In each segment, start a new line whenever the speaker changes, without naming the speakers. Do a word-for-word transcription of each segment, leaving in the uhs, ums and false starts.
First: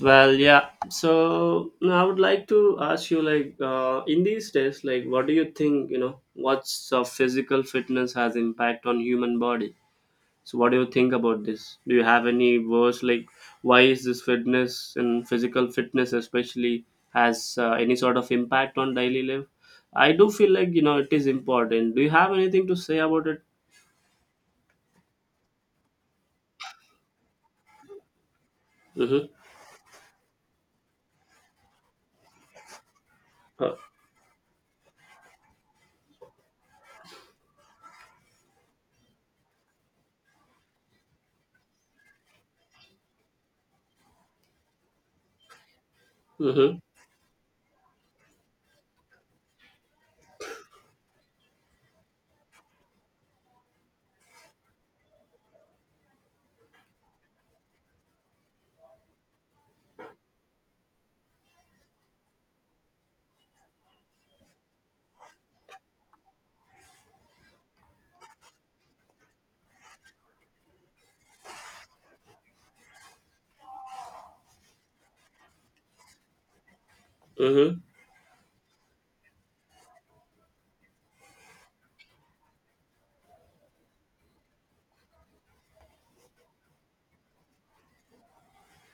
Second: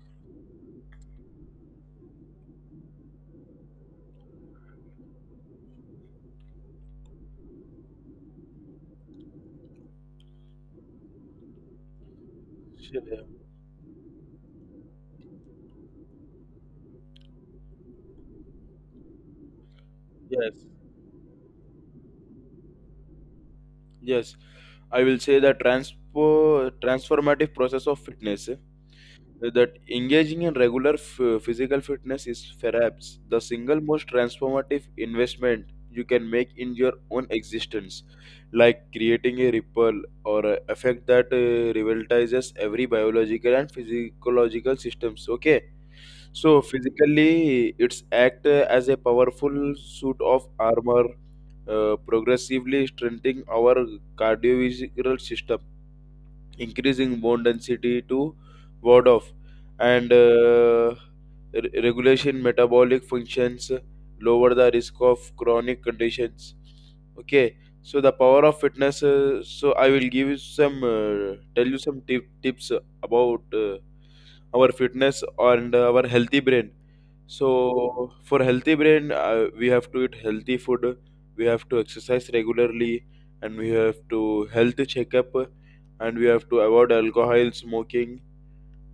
Well, yeah. So now I would like to ask you, like, uh, in these days, like, what do you think? You know, what's uh, physical fitness has impact on human body? So, what do you think about this? Do you have any words
Sure.
like why is this fitness and physical fitness especially has uh, any sort of impact on daily life? I do feel
Yes,
like you know it is important. Do you have anything to say about it?
yes. I will say the transpo transformative process of fitness. eh,
Mm-hmm.
That engaging in regular f- physical fitness is perhaps the
Uh,
single most transformative investment you can make in your own existence, like creating a ripple or a effect that uh, revitalizes every biological and physiological systems. Okay. So
mm-hmm.
physically, it's act uh, as a powerful suit of armor, uh, progressively strengthening our cardiovascular system, increasing bone density to ward off, and uh, re- regulation metabolic functions, lower the risk of chronic conditions. Okay, so the power of fitness. Uh, so I will give you some, uh, Tell you some tip, tips about. Uh, our fitness and our healthy brain.
Mm-hmm.
So for healthy brain, uh, we have to eat healthy food, we have to exercise regularly, and we have to health checkup, and we have to avoid alcohol, smoking,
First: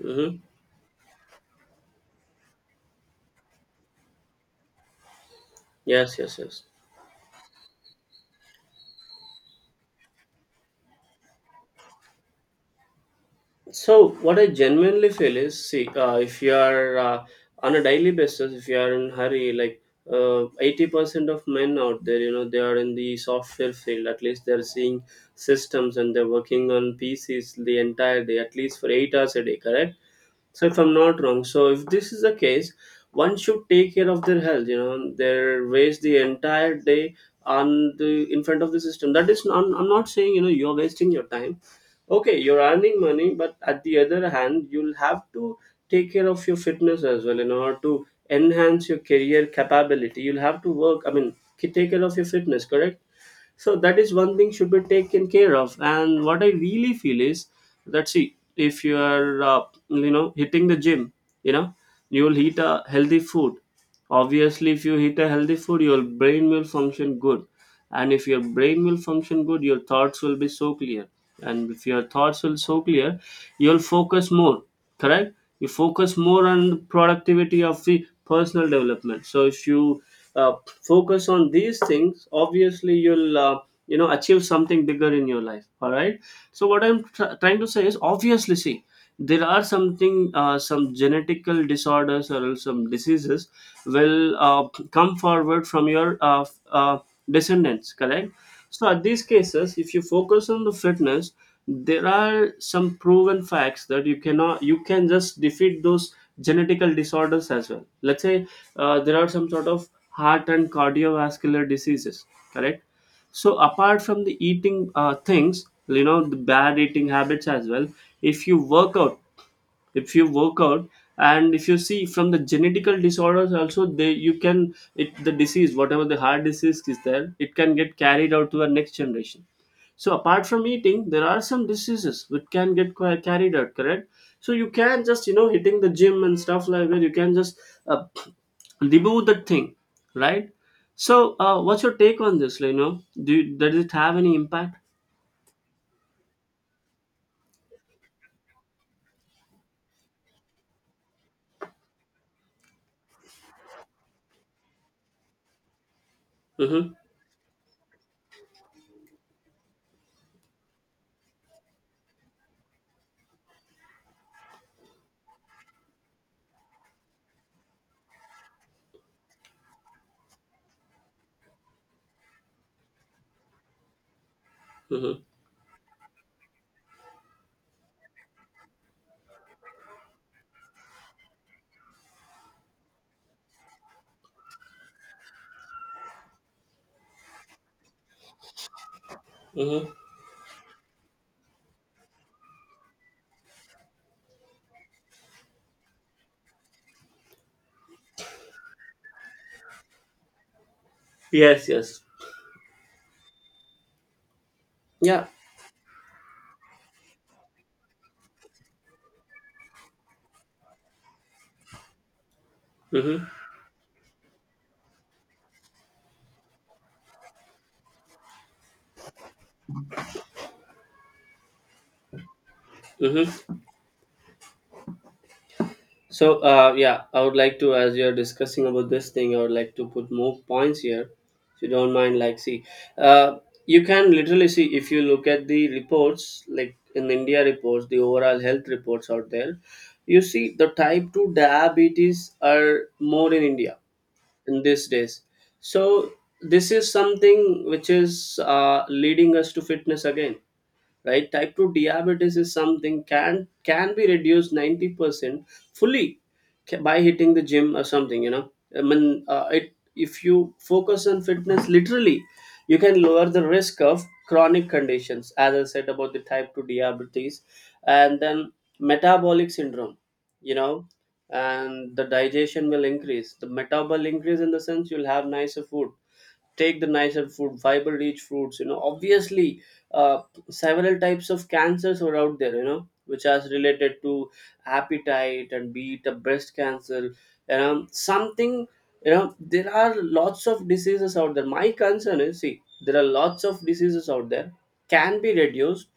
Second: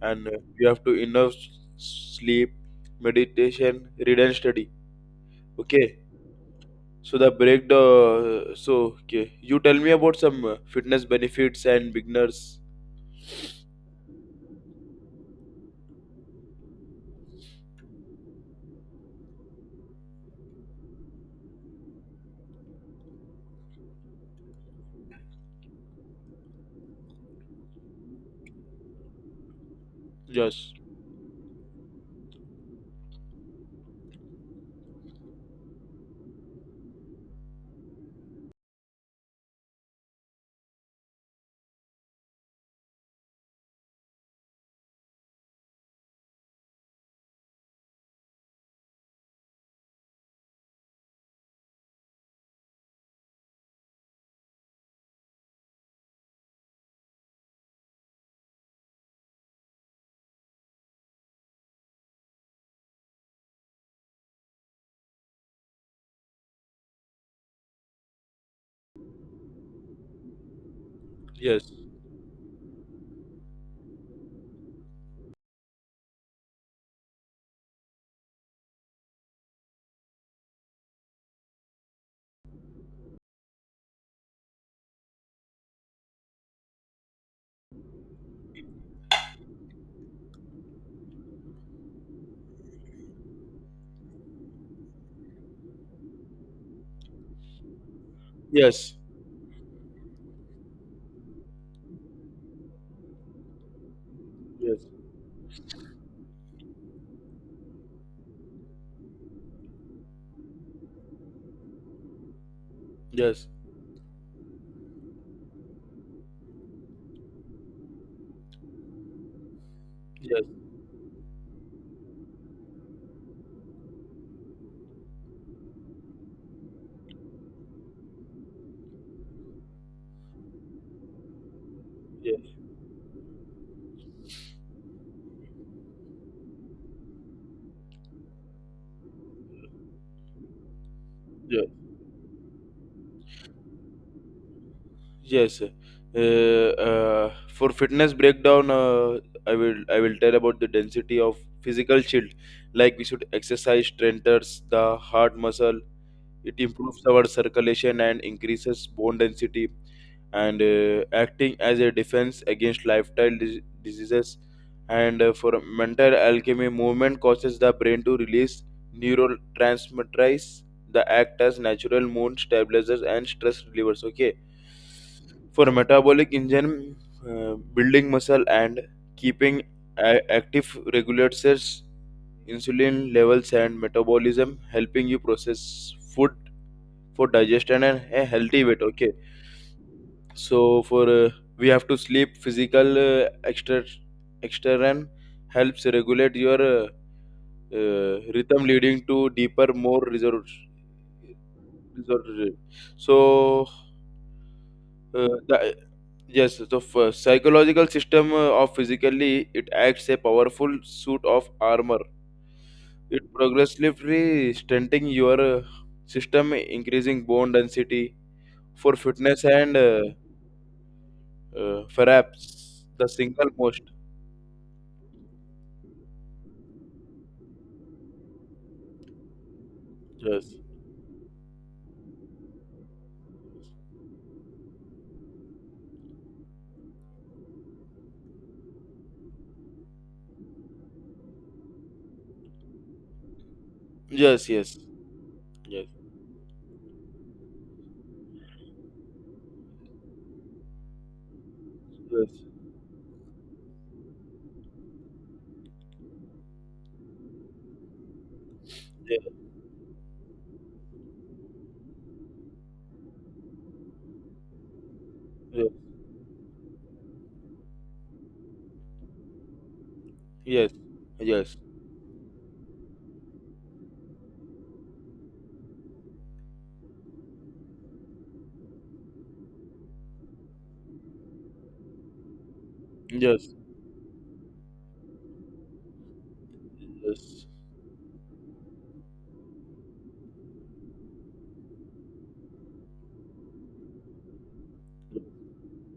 and
Mm-hmm.
uh, we have to enough s- sleep, meditation, read and study. Okay.
Yes. Yes. Yes.
So the break the so Okay. You tell me about some uh, fitness benefits and beginners.
So, what I genuinely feel is, see, uh, if you are uh, on a daily basis, if you are in hurry, like uh, eighty percent of men out there, you know, they are in the software field. At least they are seeing systems and they're working on P Cs the entire day, at least for eight hours a day. Correct? So,
Yes.
if I'm not wrong, so if this is the case, one should take care of their health. You know, they waste the entire day on the in front of the system. That is, I'm, I'm not saying you know you're wasting your time, okay, you're earning money, but at the other hand you'll have to take care of your fitness as well in order to enhance your career capability. You'll have to work, I mean, k- take care of your fitness, correct? So that is one thing should be taken care of. And what I really feel is that, see, if you are uh, you know, hitting the gym, you know, you will eat a healthy food. Obviously if you eat a healthy food your brain will function good, and if your brain will function good your thoughts will be so clear,
Yes.
and if your thoughts will so clear you'll focus more, correct? You focus more on the productivity of the personal development. So if you uh, focus on these things, obviously you'll uh, you know, achieve something bigger in your life, all right? So what I'm tr- trying to say is, obviously, see, there are something, uh, some genetical disorders or else some diseases will uh, come forward from your uh, f- uh, descendants, correct? So
Yes.
at these cases if you focus on the fitness there are some proven facts that you cannot
Yes.
you can just defeat those genetical disorders as well. Let's say uh, there are some sort of heart and cardiovascular diseases, correct?
Yes.
So apart from the eating uh, things, you know, the bad eating habits as well, if you work out, if you
Yes.
work out and if you see from the genetical disorders also, they you can it the disease, whatever the heart disease is there, it can get carried out to our next generation. So apart from eating there are some diseases
Yes.
which can get qui- carried out, correct? So you can just, you know, hitting the gym and stuff like that, you can just uh, remove that thing, right? So uh,
Ye-
what's your take on this? You know, do you, does it have any impact?
Yes. Uh, uh, for fitness breakdown, uh, I will I will tell about the density of physical shield. Like we should exercise strengthens the heart muscle. It
Mm-hmm,
improves our circulation and increases bone density, and uh, acting as a defense against lifestyle dis- diseases. And uh, for mental alchemy, movement causes the brain to release neurotransmitters. The act as natural mood stabilizers and stress relievers. Okay.
mm-hmm,
For a metabolic engine, uh, building muscle and keeping a- active regulates insulin levels and metabolism, helping you process food for digestion and a healthy weight. Okay.
mm-hmm.
So for uh, we have to sleep physical uh, extra external helps regulate your uh, uh, rhythm, leading to deeper more resource,
Yes, yes,
resource. So
yeah.
uh, the Yes, so the f- psychological system uh, of physically, it acts a powerful suit of armor. It
Mm-hmm,
progressively strengthening your uh, system, increasing bone density for fitness and uh, uh, perhaps the single
mm-hmm.
most.
So uh, yeah, I would like to, as you're discussing about this thing, I would like to put more
Yes,
points here, if you don't mind. Like, see, uh, you can literally see if you look at the reports, like in India reports, the overall health reports out there, you see the type two diabetes are more in India
yes,
in
yes,
these days.
yes,
So this is something which is uh, leading us to fitness again, right? Type two
yes,
diabetes is something can can be reduced ninety percent fully, ca- by hitting the gym or something, you know. I
yes,
mean, uh, it, if you focus on fitness literally you can lower the risk of chronic conditions, as I
yes,
said, about the type two diabetes and then metabolic syndrome, you
yes, yes,
know.
yes, yes,
And the digestion will increase, the metabolic increase, in the sense you'll have nicer food, take the nicer food, fiber rich fruits, you know. Obviously uh, several types of cancers are out there, you know, which are
yes,
related to appetite and be it a breast cancer, you know, something. You know, there are lots of diseases out there. My concern is, see, there are lots of diseases out there can be reduced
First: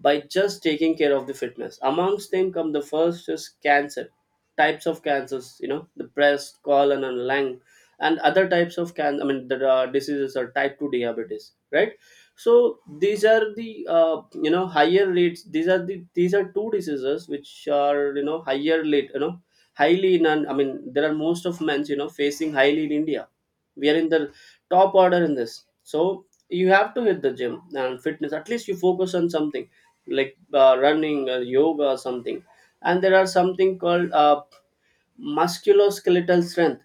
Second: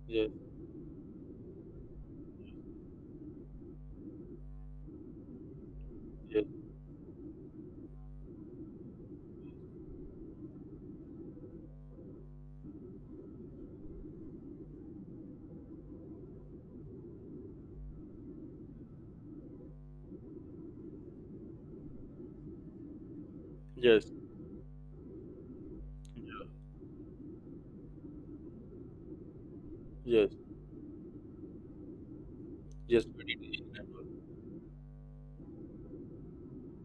by just taking care of the fitness. Amongst them come the first is cancer, types of cancers, you know, the breast, colon and lung. And other types of can I mean the uh, diseases are type two diabetes, right? So these are the uh, you know, higher rates. These are the these are two diseases which are, you know, higher rate, you know, highly in an, I mean, there are most of men's, you know, facing highly in India. We are
yes,
in the top order in this. So you have to hit the gym and fitness, at least you focus on something
yes,
like uh, running or yoga or something. And
yes,
there are
meditation
something
and all.
called uh, musculoskeletal strength.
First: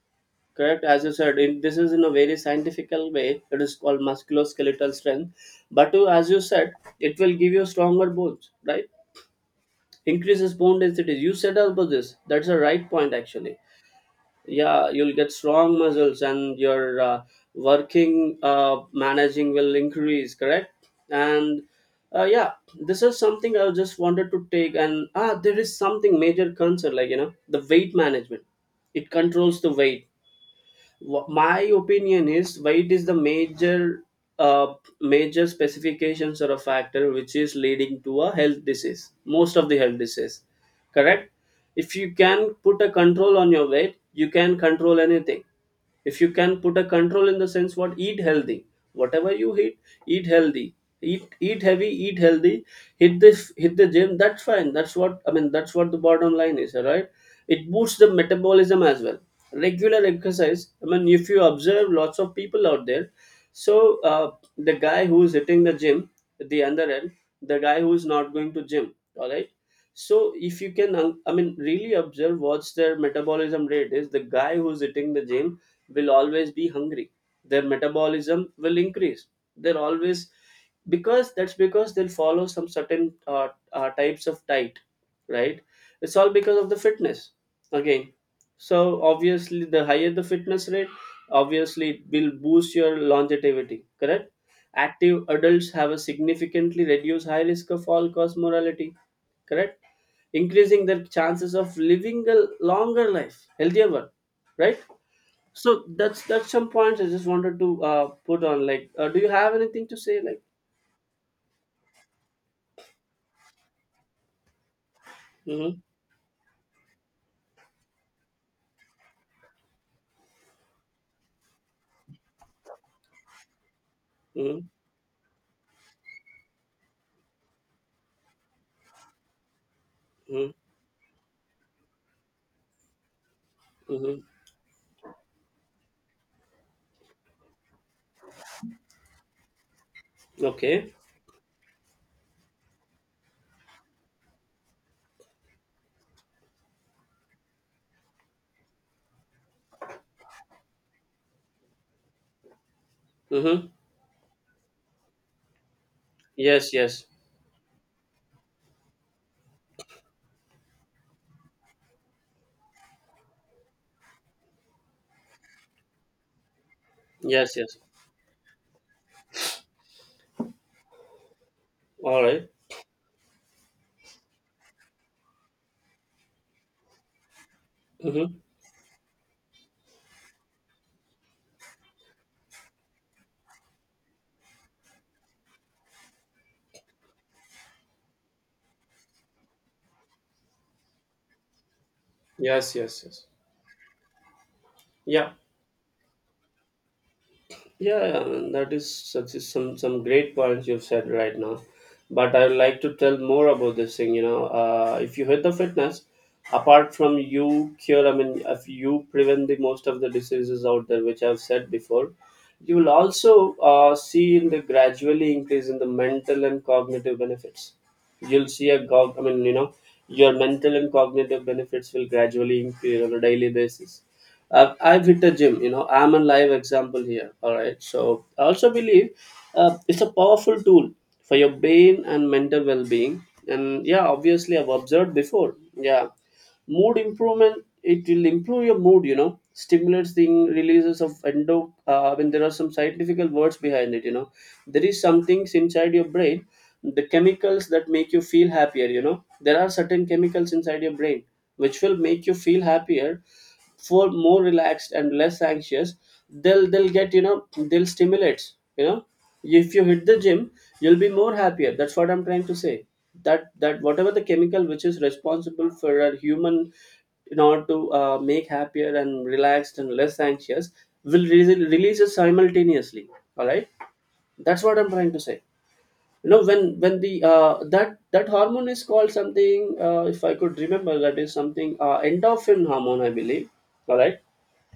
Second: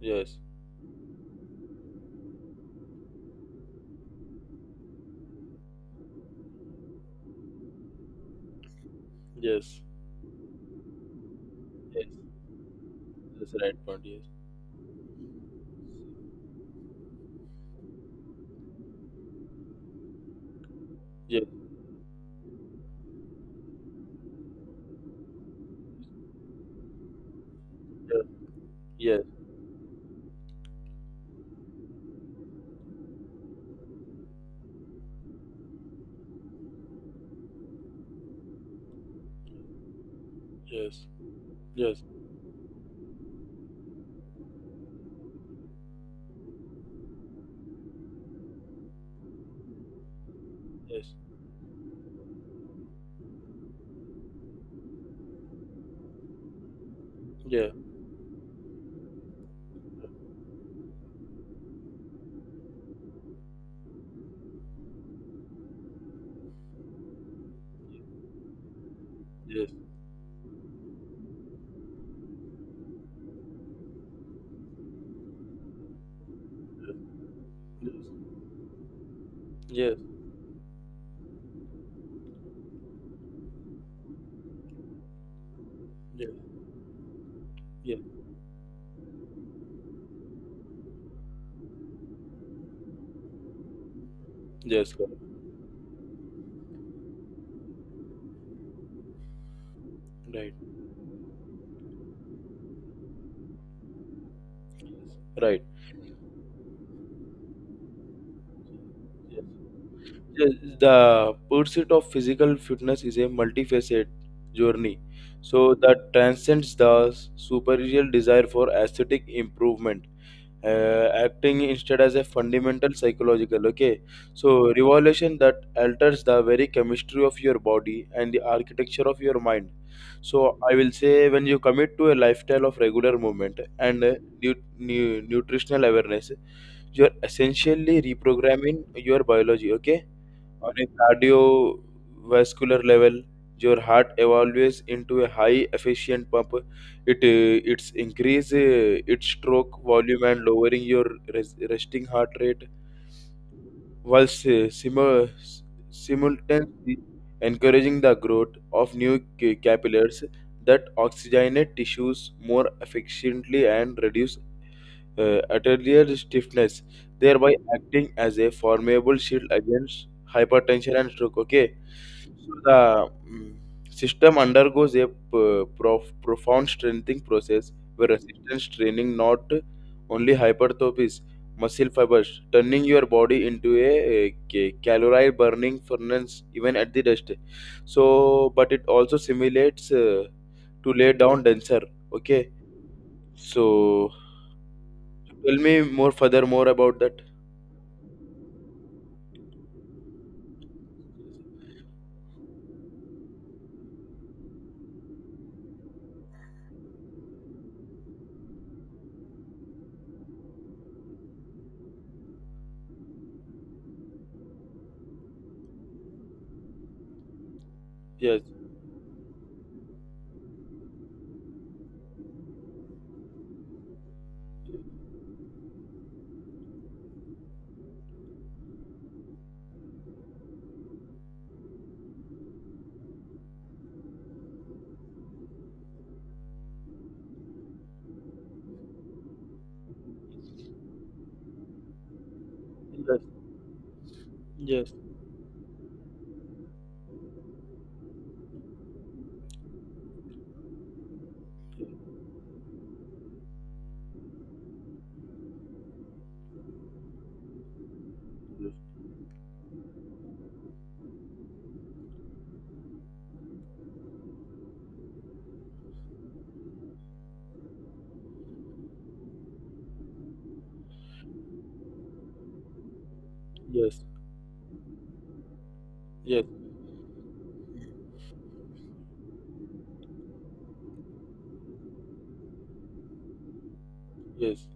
Yes,
Correct, as you said, in, this is in a very scientifical way. It is called musculoskeletal strength. But to, as you said, it will give you stronger bones, right?
yes,
Increases bone density. You said about
yes,
this. That's a right point,
that's the
actually.
right point. Yes,
Yeah, you'll get strong muscles, and your uh, working uh, managing will increase. Correct.
yes.
And uh, yeah, this is something I just wanted to take. And ah, there is something major concern, like, you know, the weight management. It
Yeah.
controls the weight. Wh- my opinion is weight is the major uh, major specifications or a factor which is leading to a health disease, most of the health disease,
Yes,
correct? If
yes,
you can put a control on your weight you can control anything. If you can put a control in the sense what, eat healthy, whatever you eat, eat healthy,
yes,
eat
yes,
eat heavy, eat healthy, hit this hit the gym, that's fine, that's what I mean, that's what the bottom line is, all right?
yeah,
It boosts the metabolism as well. Regular exercise, I mean, if you observe lots of people out there. So uh, the guy who's hitting the gym, at the other end the guy who's not going to gym, all right?
yes,
So if you can, um, I mean, really observe what's their metabolism rate is, the guy who's hitting the gym will always be hungry. Their metabolism will increase. They're
yes, yes,
always, because that's because they'll follow some certain uh, uh, types of diet, right? It's all because of the fitness
yes,
again. So obviously, the higher the fitness rate, obviously it will boost your longevity. Correct.
yes, correct.
Active adults have a significantly reduced high risk of all cause mortality. Correct,
Right,
increasing their chances of living a longer life, healthier one, right?
right.
So that's that's some points I just wanted to uh, put on. Like, uh, do you
Yes.
have anything to say? Like,
Yes, the pursuit of physical fitness is a multifaceted journey, so
mm-hmm,
that transcends the superficial desire for aesthetic improvement. Uh, acting instead as a fundamental psychological, okay, so
mm-hmm,
revolution that alters the very chemistry of your body and the architecture of your mind. So
mm-hmm,
I will say when you commit to a lifestyle of regular movement and uh,
mm-hmm.
nu- nu- nutritional awareness, you're essentially reprogramming your biology. Okay. On a
Okay,
cardiovascular level, your heart evolves into a high efficient pump. It uh, it's increase uh, its stroke volume and lowering your res- resting heart rate,
mm-hmm.
whilst uh, simu- s-
Yes,
simultaneously
yes,
encouraging the growth of new ca- capillaries that oxygenate tissues more efficiently and reduce uh, atelier stiffness, thereby
yes, yes.
acting as a formidable shield against hypertension and stroke. Okay,
All right.
so the mm, system undergoes a p- prof- profound strengthening process where
Mm-hmm.
resistance training not only hypertrophies muscle fibers, turning your body into a, a ca- calorie burning furnace even at the rest. So, but it also simulates uh, to lay down denser. Okay,
Yes, yes, yes.
so
Yeah.
tell me more, further more about that.
Yeah, that is such is some some great points you've said right now. But I would like to tell more about this thing. You know, uh, if you hit the fitness, apart from you cure, I mean, if you prevent the most of the diseases out there, which I've said before, you will also uh, see in the gradually increase in the mental and cognitive benefits.
Yes.
You'll see a gog. I mean, you know, your mental and cognitive benefits will gradually increase on a daily basis. I've, I've hit a gym. You know, I'm a live example here. All right. So I also believe uh, it's a powerful tool for your brain and mental well-being. And yeah, obviously I've observed before. Yeah, mood improvement, it will improve your mood, you know, stimulates the releases of endo, uh, I mean, there are some scientific
Yes.
words behind it, you know. There
Yes.
is some things inside your brain, the chemicals that make you feel happier, you know. There are certain chemicals inside your brain which will make you feel happier, for more relaxed and less anxious. They'll they'll get, you know, they'll stimulate, you know, if you hit the gym you'll be more happier. That's what I'm trying to say. That, that whatever the chemical which is responsible for a human in order to uh, make happier and relaxed and less anxious will re- release it simultaneously. All right,
Yes.
that's what I'm trying to say. You
Yes.
know, when when the uh, that, that hormone is called something. Uh, if I could remember, that is something uh, endorphin hormone, I believe. All right.
Yes.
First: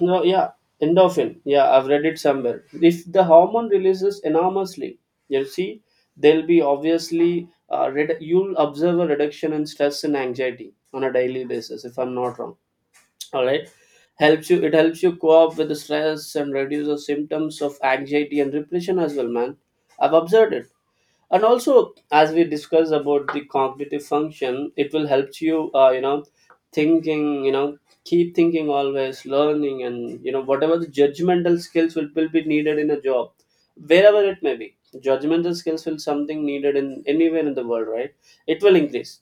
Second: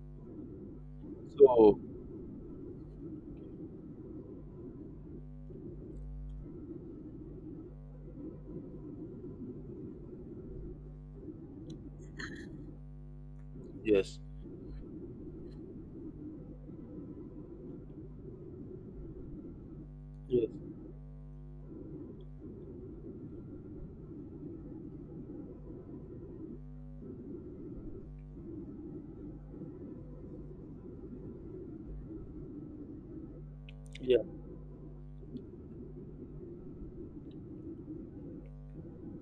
No, yeah, endorphin. Yeah,
So
I've read it somewhere. If the hormone releases enormously, you see, there'll be obviously, uh, redu you'll observe a reduction in stress and anxiety on a daily basis. If I'm not wrong, all right,
yes.
helps you. It helps you cope with the stress and reduces symptoms of anxiety and depression as well, man. I've
Yes.
observed it. And also as we discussed about the cognitive function, it will help you uh, you know, thinking, you know, keep thinking, always learning, and you know, whatever the judgmental skills will, will be needed in a job,
Yeah.
wherever it
Yes.
may be, judgmental skills will something needed in anywhere in the world, right? It will increase,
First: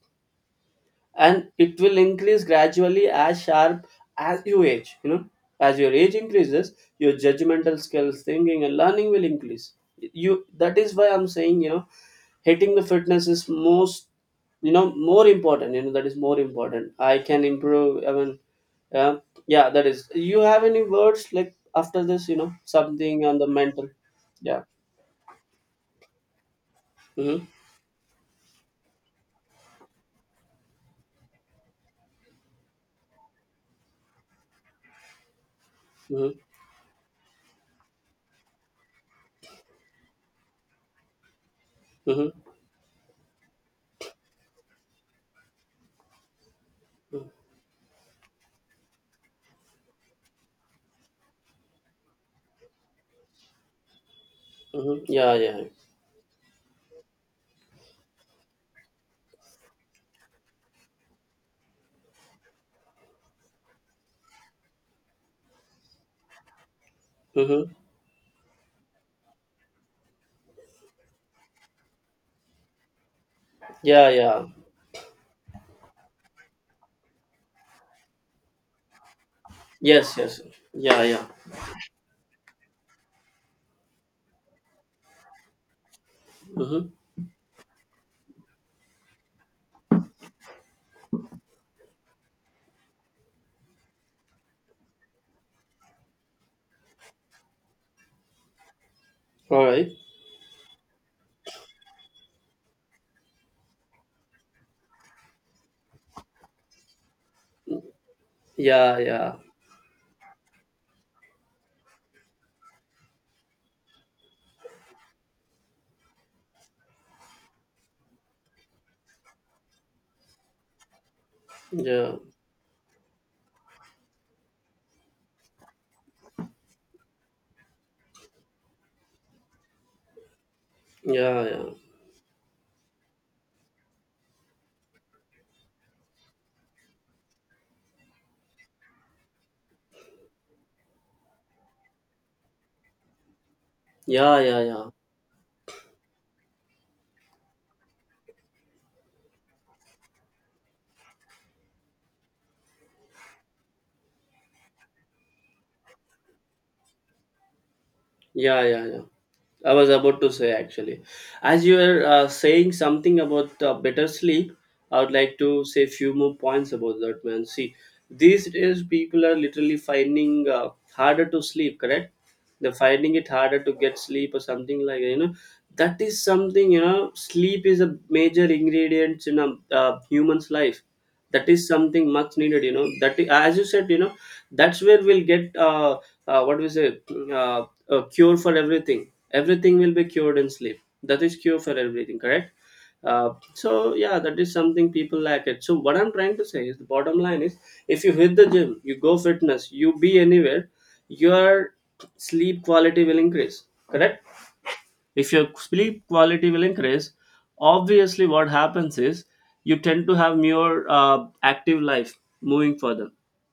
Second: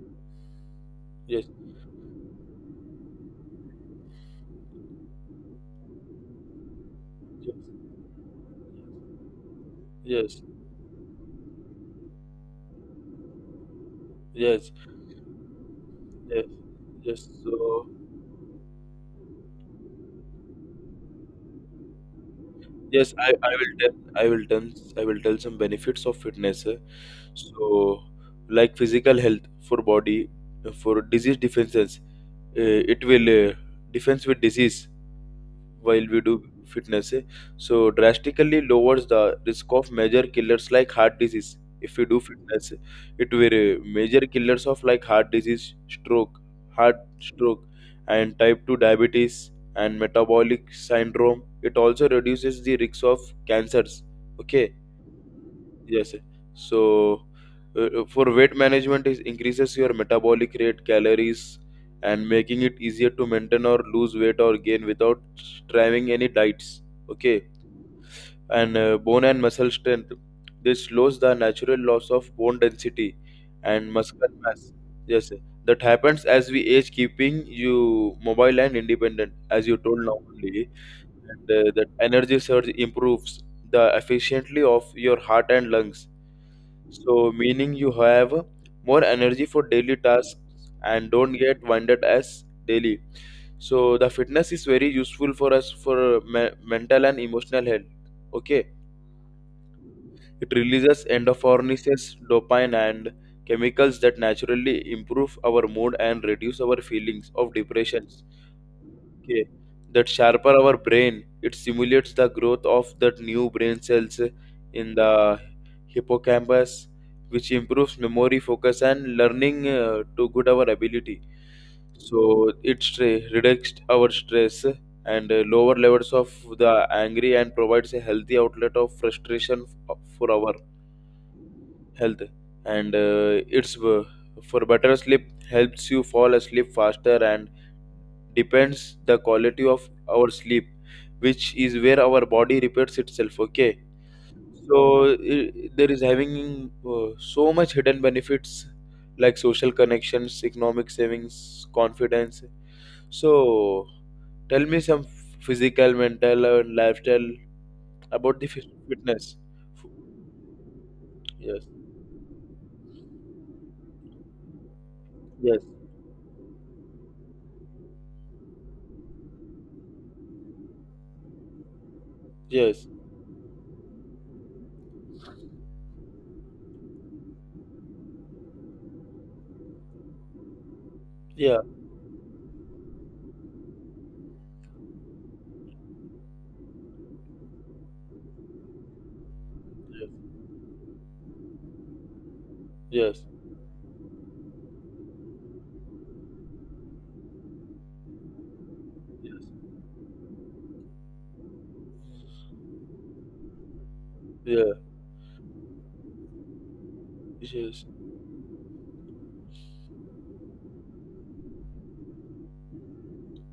Yes.
and it will increase gradually as sharp. As you age, you know, as your age increases, your
Yes.
judgmental skills, thinking and learning will increase. You, that is why I'm saying, you know, hitting the fitness is most,
Yes.
you know, more important. You know, that is more
Yes.
important. I
Yes.
can
So
improve, I mean, uh, yeah, that is, you have any words like after this, you know,
yes,
something
I,
on the
I will
mental?
tell I will
Yeah,
tell I will tell some benefits of fitness. eh.
mm-hmm,
So like physical health for body, for disease defenses. Eh, it will uh, defense with disease while we
mm-hmm,
do fitness, eh? so drastically lowers the risk of major killers like heart disease if we do
mm-hmm,
fitness, eh, it will uh, major killers of like heart disease, stroke, heart stroke, and type two diabetes and metabolic syndrome. It also reduces the risk of cancers. Okay.
mm-hmm. Yeah, yeah,
Yes. So uh, uh, for weight management, it increases your metabolic rate, calories, and making it easier to maintain or lose weight or gain without striving any diets. Okay.
mm-hmm.
And uh, bone and muscle strength. This slows the natural loss of bone density and
Yeah,
muscular
yeah.
mass. Yes. That happens as we age, keeping you mobile and independent, as you told
Yes,
now
yes.
only.
Yeah, yeah.
And uh, that energy surge improves the efficiency of your heart and lungs,
Mm-hmm.
so meaning you have more energy for daily tasks and don't get winded as daily. So, the fitness is very useful for us for me- mental and emotional health. Okay,
All right.
it releases endorphins, dopamine, and chemicals that naturally improve our mood and reduce our feelings of depression.
Yeah, yeah.
Okay, that sharper our brain, it simulates the growth of that new brain cells in the hippocampus, which improves memory, focus, and learning uh, to good our ability.
Yeah.
So it stra- reduced our stress and uh, lower levels of the angry and provides a healthy outlet of frustration f- for our
Yeah, yeah.
health. And uh, it's uh, for better sleep, helps you fall asleep faster and depends the quality of our sleep, which is where our body repairs itself. Okay.
Yeah, yeah, yeah.
So i- there is having uh, so much hidden benefits like social connections, economic savings, confidence. So tell me some physical, mental, and lifestyle about the
Yeah,
fit-
yeah, yeah.
fitness.
I was about to say actually, as
Yes,
you were uh, saying something about uh, better sleep, I would like
yes,
to say a few more points about that, man. See, these days people are literally finding uh, harder to sleep. Correct? They're
yes,
finding it harder to get sleep or something like that. You know, that is something. You know, sleep is a major ingredient in a uh, human's life. That
yeah,
is something much needed, you know, that, i- as you said, you know, that's where we'll get uh, uh what we say uh, a cure for everything. Everything will be cured in sleep. That is cure for everything, correct?
yes,
Uh, so yeah, that is something people lack it. So what I'm trying to say is the bottom line is, if you hit the gym, you go
yes,
fitness, you be anywhere, your sleep quality will increase, correct?
yes, yeah,
If your sleep quality will increase,
yes,
obviously what happens is you tend to have more uh, active life moving further.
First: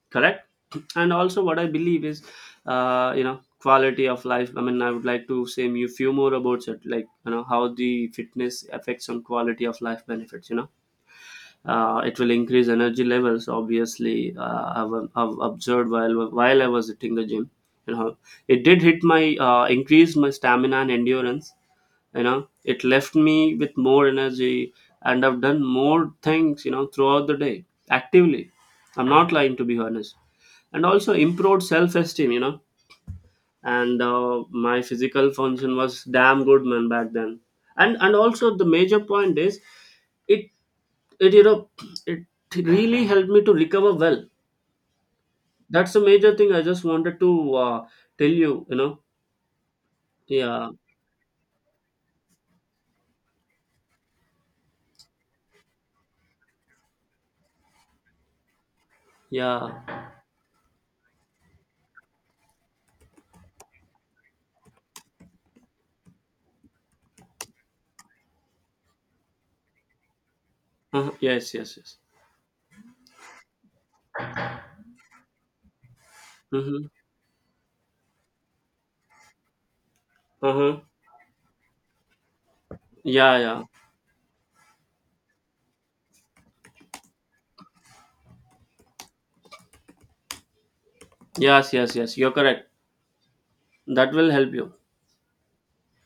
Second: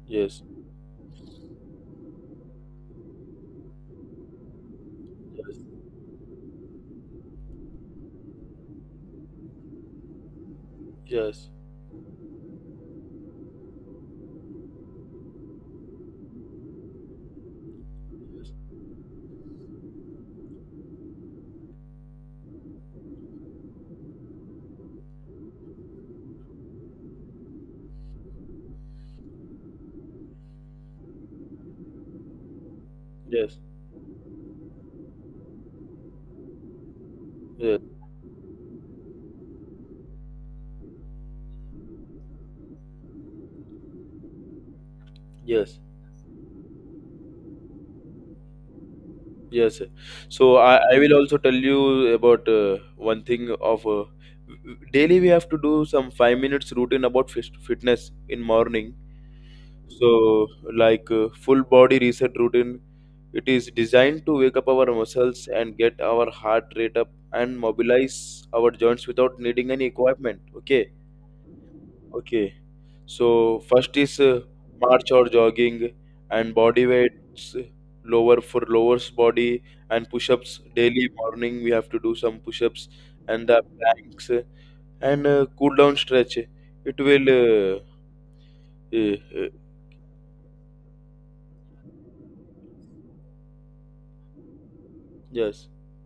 yes,
Correct? And also, what I believe is, uh, you know, quality of life. I mean, I would like to say
yes,
a few more about it, like, you know, how the fitness affects on quality of life benefits. You know,
yes,
uh, it will increase energy levels obviously. Uh, I've, I've observed while while I was hitting the gym, you know,
yes,
it did hit my, uh, increase my stamina and endurance. You know, it left me with more energy, and I've done more things, you know, throughout the day actively. I'm not lying, to be honest. And also improved self-esteem, you know.
yes,
And uh, my physical function was damn good, man, back then.
yes,
And, and also the major point is, it it, you know, it really helped me to recover well.
yes.
That's the major thing I just wanted to uh, tell you, you know.
Yes. So
Yeah,
I, I will also tell you about uh, one thing of uh, daily we have to do some five minute routine about fit- fitness in morning.
yeah.
So like uh, full body reset routine, it is designed to wake up our muscles and get our heart rate up and mobilize our joints without needing any equipment. Okay.
Uh, yes, yes, yes.
Okay. So first is uh, march or jogging and
Mm-hmm.
body weights lower for lowers body, and push-ups,
Uh-huh.
daily morning we have to do some push-ups
Yeah,
and the
yeah.
planks, uh, and uh, cool down stretch. It will uh, uh, uh,
Yes, yes, yes. You're correct. That will help you.
yes.